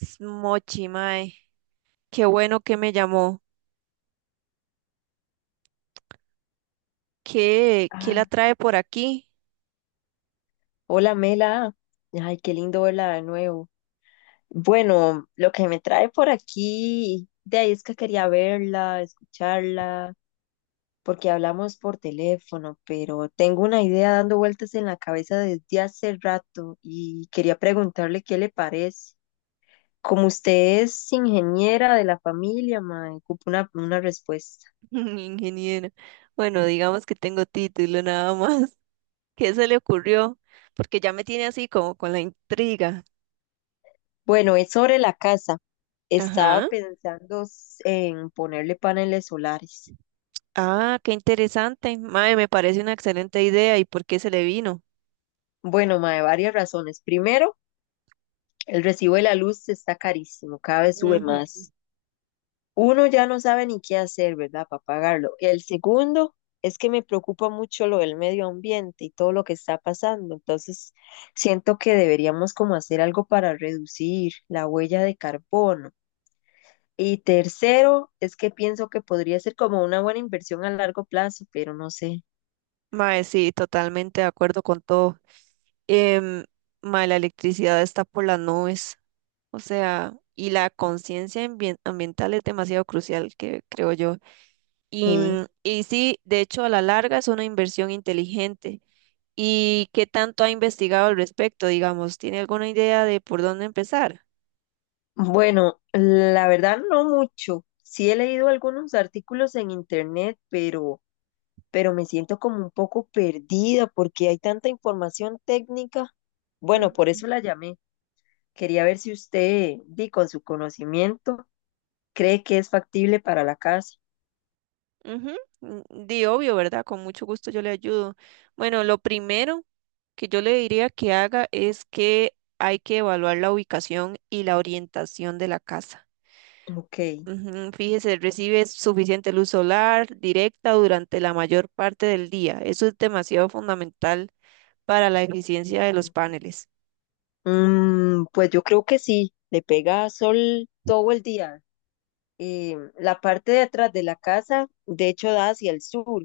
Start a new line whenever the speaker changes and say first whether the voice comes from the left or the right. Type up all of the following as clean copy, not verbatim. right: S- Mochi, mae, qué bueno que me llamó. ¿Qué, qué la
left: Ay,
right: trae por aquí?
left: hola Mela, ay, qué lindo verla de nuevo. Bueno, lo que me trae por aquí, de ahí es que quería verla, escucharla, porque hablamos por teléfono, pero tengo una idea dando vueltas en la cabeza desde hace rato y quería preguntarle qué le parece. Como usted es ingeniera de la familia, me ocupo una respuesta.
right: Ingeniero. Bueno, digamos que tengo título nada más. ¿Qué se le ocurrió? Porque ya me tiene así como con la intriga.
left: Bueno, es sobre la casa. Estaba
right: Ajá.
left: pensando en ponerle paneles solares.
right: Ah, qué interesante. Mae, me parece una excelente idea. ¿Y por qué se le vino?
left: Bueno, mae, varias razones. Primero, el recibo de la luz está carísimo, cada vez sube
right: Ujú.
left: más. Uno ya no sabe ni qué hacer, ¿verdad? Para pagarlo. El segundo es que me preocupa mucho lo del medio ambiente y todo lo que está pasando. Entonces, siento que deberíamos como hacer algo para reducir la huella de carbono. Y tercero, es que pienso que podría ser como una buena inversión a largo plazo, pero no sé.
right: Mae, sí, totalmente de acuerdo con todo. em, Mae, la electricidad está por las nubes, o sea, y la conciencia ambiental es demasiado crucial, que creo yo. Y,
left: Sí.
right: y sí, de hecho, a la larga es una inversión inteligente. ¿Y qué tanto ha investigado al respecto? Digamos, ¿tiene alguna idea de por dónde empezar?
left: Bueno, la verdad no mucho. Sí he leído algunos artículos en internet, pero me siento como un poco perdida porque hay tanta información técnica. Bueno, por
right: Ujú,
left: eso la llamé. Quería ver si usted, di con su conocimiento, cree que es factible para la casa.
right: ujú, Di obvio, ¿verdad? Con mucho gusto yo le ayudo. Bueno, lo primero que yo le diría que haga es que hay que evaluar la ubicación y la orientación de la casa.
left: Ok.
right: Ujú. Fíjese, recibe suficiente luz solar directa durante la mayor parte del día. Eso es demasiado fundamental para la eficiencia de los paneles.
left: Mm, pues yo creo que sí, le pega sol todo el día. La parte de atrás de la casa, de hecho, da hacia el sur.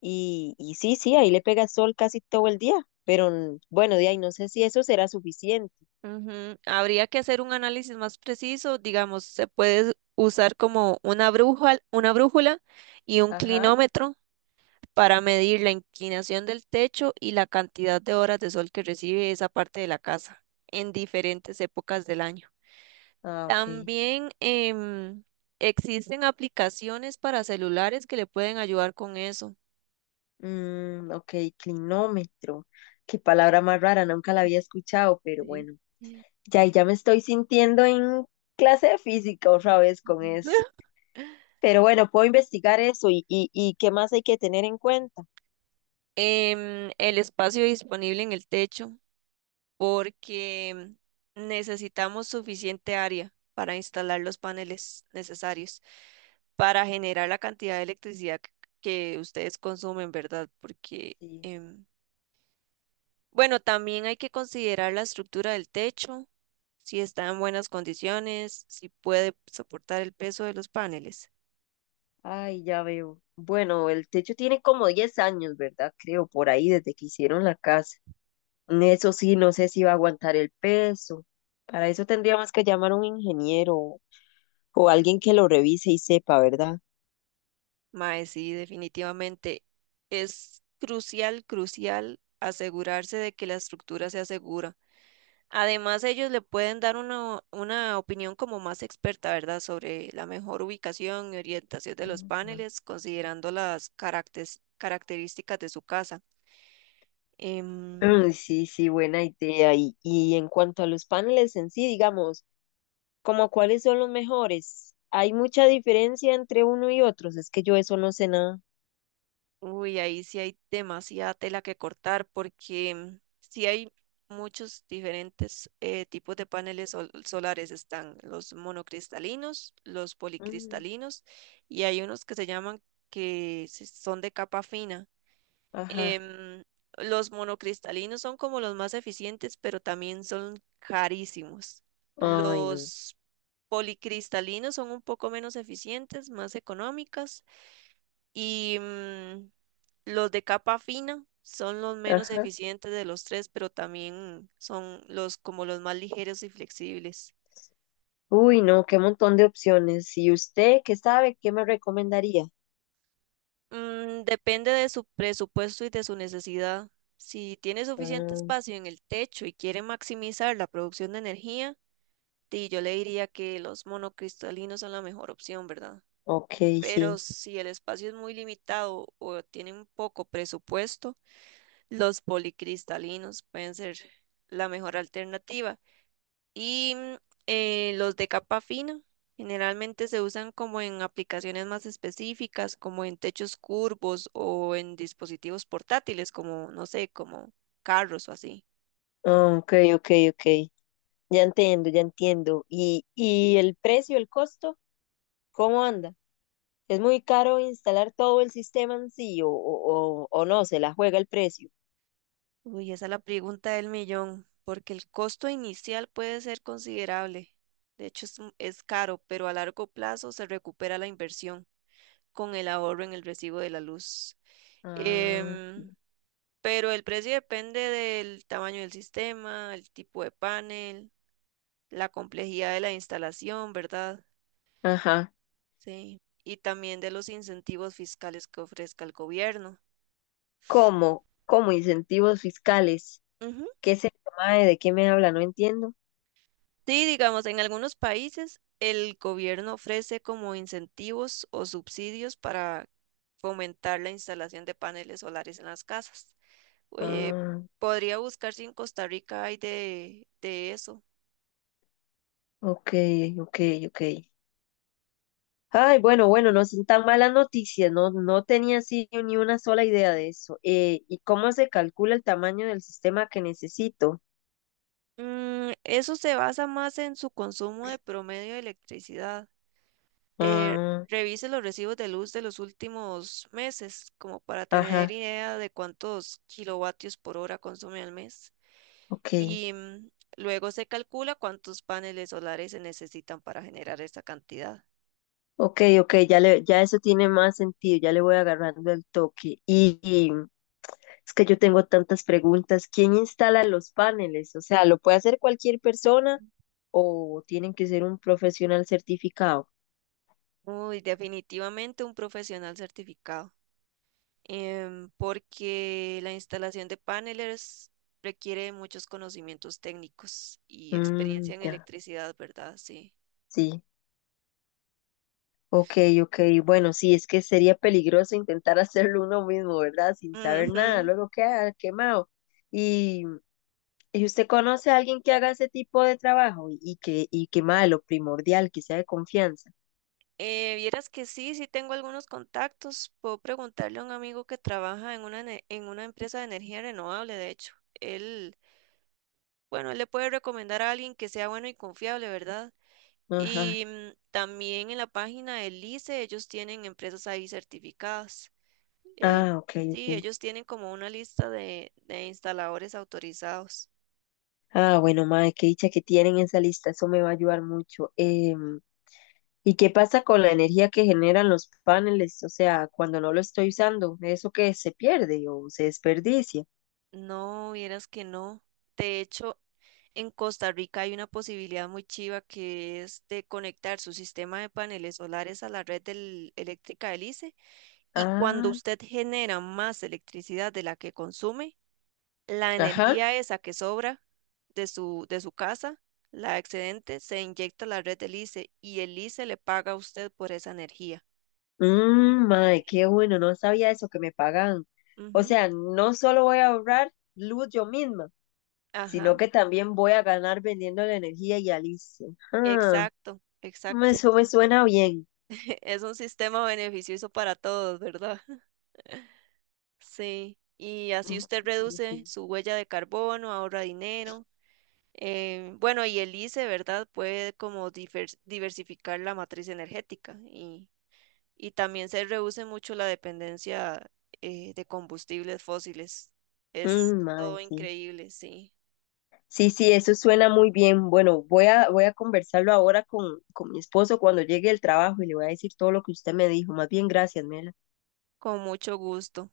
left: Y sí, sí, ahí le pega sol casi todo el día, pero bueno, de ahí no sé si eso será suficiente.
right: Ujú. Habría que hacer un análisis más preciso, digamos, se puede usar como una brújula y un
left: Ajá.
right: clinómetro para medir la inclinación del techo y la cantidad de horas de sol que recibe esa parte de la casa en diferentes épocas del año.
left: Ah, ok.
right: También existen aplicaciones para celulares que le pueden ayudar con eso.
left: Mm, ok, clinómetro. Qué palabra más rara, nunca la había escuchado, pero
right: Sí.
left: bueno, ya, ya me estoy sintiendo en clase de física otra vez con eso. Pero bueno, puedo investigar eso y qué más hay que tener en cuenta.
right: El espacio disponible en el techo, porque necesitamos suficiente área para instalar los paneles necesarios para generar la cantidad de electricidad que ustedes consumen, ¿verdad? Porque
left: Sí.
right: em, bueno, también hay que considerar la estructura del techo, si está en buenas condiciones, si puede soportar el peso de los paneles.
left: Ay, ya veo. Bueno, el techo tiene como 10 años, ¿verdad? Creo, por ahí, desde que hicieron la casa. Eso sí, no sé si va a aguantar el peso. Para eso tendríamos que llamar a un ingeniero o alguien que lo revise y sepa, ¿verdad?
right: Mae, sí, definitivamente es crucial, crucial asegurarse de que la estructura sea segura. Además, ellos le pueden dar una opinión como más experta, ¿verdad?, sobre la mejor ubicación y orientación de los
left: Ujú.
right: paneles, considerando las características de su casa.
left: Ay,
right: Em,
left: sí, sí, buena idea. Y en cuanto a los paneles en sí, digamos, como cuáles son los mejores, ¿hay mucha diferencia entre uno y otros? Es que yo eso no sé nada.
right: uy, ahí sí hay demasiada tela que cortar porque sí hay muchos diferentes tipos de paneles solares. Están los monocristalinos, los
left: Mm,
right: policristalinos y hay unos que se llaman que son de capa fina.
left: ajá.
right: Em, los monocristalinos son como los más eficientes, pero también son carísimos.
left: Ay, no.
right: Los policristalinos son un poco menos eficientes, más económicas y los de capa fina son los menos
left: Ajá.
right: eficientes de los tres, pero también son los como los más ligeros y flexibles.
left: Uy, no, qué montón de opciones. ¿Y usted qué sabe? ¿Qué me recomendaría?
right: Mm, depende de su presupuesto y de su necesidad. Si tiene suficiente espacio en el techo y quiere maximizar la producción de energía, di, yo le diría que los monocristalinos son la mejor opción, ¿verdad?
left: Ok,
right: Pero
left: sí.
right: si el espacio es muy limitado o tienen poco presupuesto, los policristalinos pueden ser la mejor alternativa. Y los de capa fina generalmente se usan como en aplicaciones más específicas, como en techos curvos o en dispositivos portátiles, como, no sé, como carros o así.
left: Ah, ok, ok, ok. Ya entiendo, ya entiendo. ¿Y el precio, el costo, cómo anda? ¿Es muy caro instalar todo el sistema en sí o no? ¿Se la juega el precio?
right: Uy, esa es la pregunta del millón, porque el costo inicial puede ser considerable. De hecho, es caro, pero a largo plazo se recupera la inversión con el ahorro en el recibo de la luz.
left: Ah,
right: Em, pero el precio depende del tamaño del sistema, el tipo de panel, la complejidad de la instalación, ¿verdad?
left: ajá.
right: Sí. Y también de los incentivos fiscales que ofrezca el gobierno.
left: ¿Cómo? ¿Cómo incentivos fiscales?
right: Ujú.
left: ¿Qué se llama? ¿De qué me habla? No entiendo.
right: Sí, digamos, en algunos países el gobierno ofrece como incentivos o subsidios para fomentar la instalación de paneles solares en las casas. Eh,
left: Ah,
right: Podría buscar si en Costa Rica hay de eso.
left: ok, ok, ok. Ay, bueno, bueno, no son tan malas noticias, no, no tenía así ni una sola idea de eso. ¿Y cómo se calcula el tamaño del sistema que necesito?
right: Mm, eso se basa más en su consumo de promedio de electricidad. Eh,
left: Ah,
right: Revise los recibos de luz de los últimos meses, como para tener
left: ajá,
right: idea de cuántos kilovatios por hora consume al mes.
left: ok,
right: Y luego se calcula cuántos paneles solares se necesitan para generar esa cantidad.
left: ok, ok, ya le, ya eso tiene más sentido, ya le voy agarrando el toque. Y es que yo tengo tantas preguntas. ¿Quién instala los paneles? O sea, ¿lo puede hacer cualquier persona o tienen que ser un profesional certificado?
right: Uy, definitivamente un profesional certificado. Porque la instalación de paneles requiere muchos conocimientos técnicos y
left: Mm,
right: experiencia en
left: ya,
right: electricidad, ¿verdad? Sí.
left: sí. Ok, ok, bueno, sí, es que sería peligroso intentar hacerlo uno mismo, ¿verdad? Sin saber nada,
right: Ujú.
left: luego queda quemado. ¿Y, y usted conoce a alguien que haga ese tipo de trabajo y que mae, lo primordial, que sea de confianza?
right: Vieras que sí, sí tengo algunos contactos. Puedo preguntarle a un amigo que trabaja en en una empresa de energía renovable, de hecho. Él, bueno, él le puede recomendar a alguien que sea bueno y confiable, ¿verdad?
left: Ajá,
right: Y también en la página del ICE ellos tienen empresas ahí certificadas. Eh,
left: ah, ok,
right: sí,
left: ok.
right: ellos tienen como una lista de instaladores autorizados.
left: Ah, bueno, mae, qué dicha que tienen esa lista, eso me va a ayudar mucho. Em, ¿y qué pasa con la energía que generan los paneles? O sea, cuando no lo estoy usando, ¿eso que se pierde o se desperdicia?
right: No, vieras que no. De hecho, en Costa Rica hay una posibilidad muy chiva que es de conectar su sistema de paneles solares a la red eléctrica del ICE y cuando
left: Ah,
right: usted genera más electricidad de la que consume, la
left: ajá.
right: energía esa que sobra de de su casa, la excedente, se inyecta a la red del ICE y el ICE le paga a usted por esa energía.
left: Mmm, madre,
right: Sí.
left: qué bueno, no sabía eso que me pagan. O
right: Ujú.
left: sea, no solo voy a ahorrar luz yo misma, sino
right: Ajá,
left: que también voy a ganar vendiendo la energía y Alicia. Ah,
right: exacto,
left: me-
right: exacto.
left: eso me suena bien.
right: Es un sistema beneficioso para todos, ¿verdad? Sí, y así
left: Mmm,
right: usted
left: madre,
right: reduce
left: sí.
right: su huella de carbono, ahorra dinero. Eh, bueno, y el ICE, ¿verdad? Puede como diversificar la matriz energética y también se reduce mucho la dependencia de combustibles fósiles. Es
left: Mm, mae,
right: todo
left: sí,
right: increíble, sí,
left: sí, sí, eso suena muy bien. Bueno, voy a, voy a conversarlo ahora con mi esposo cuando llegue el trabajo y le voy a decir todo lo que usted me dijo. Más bien, gracias, Mela.
right: con mucho gusto.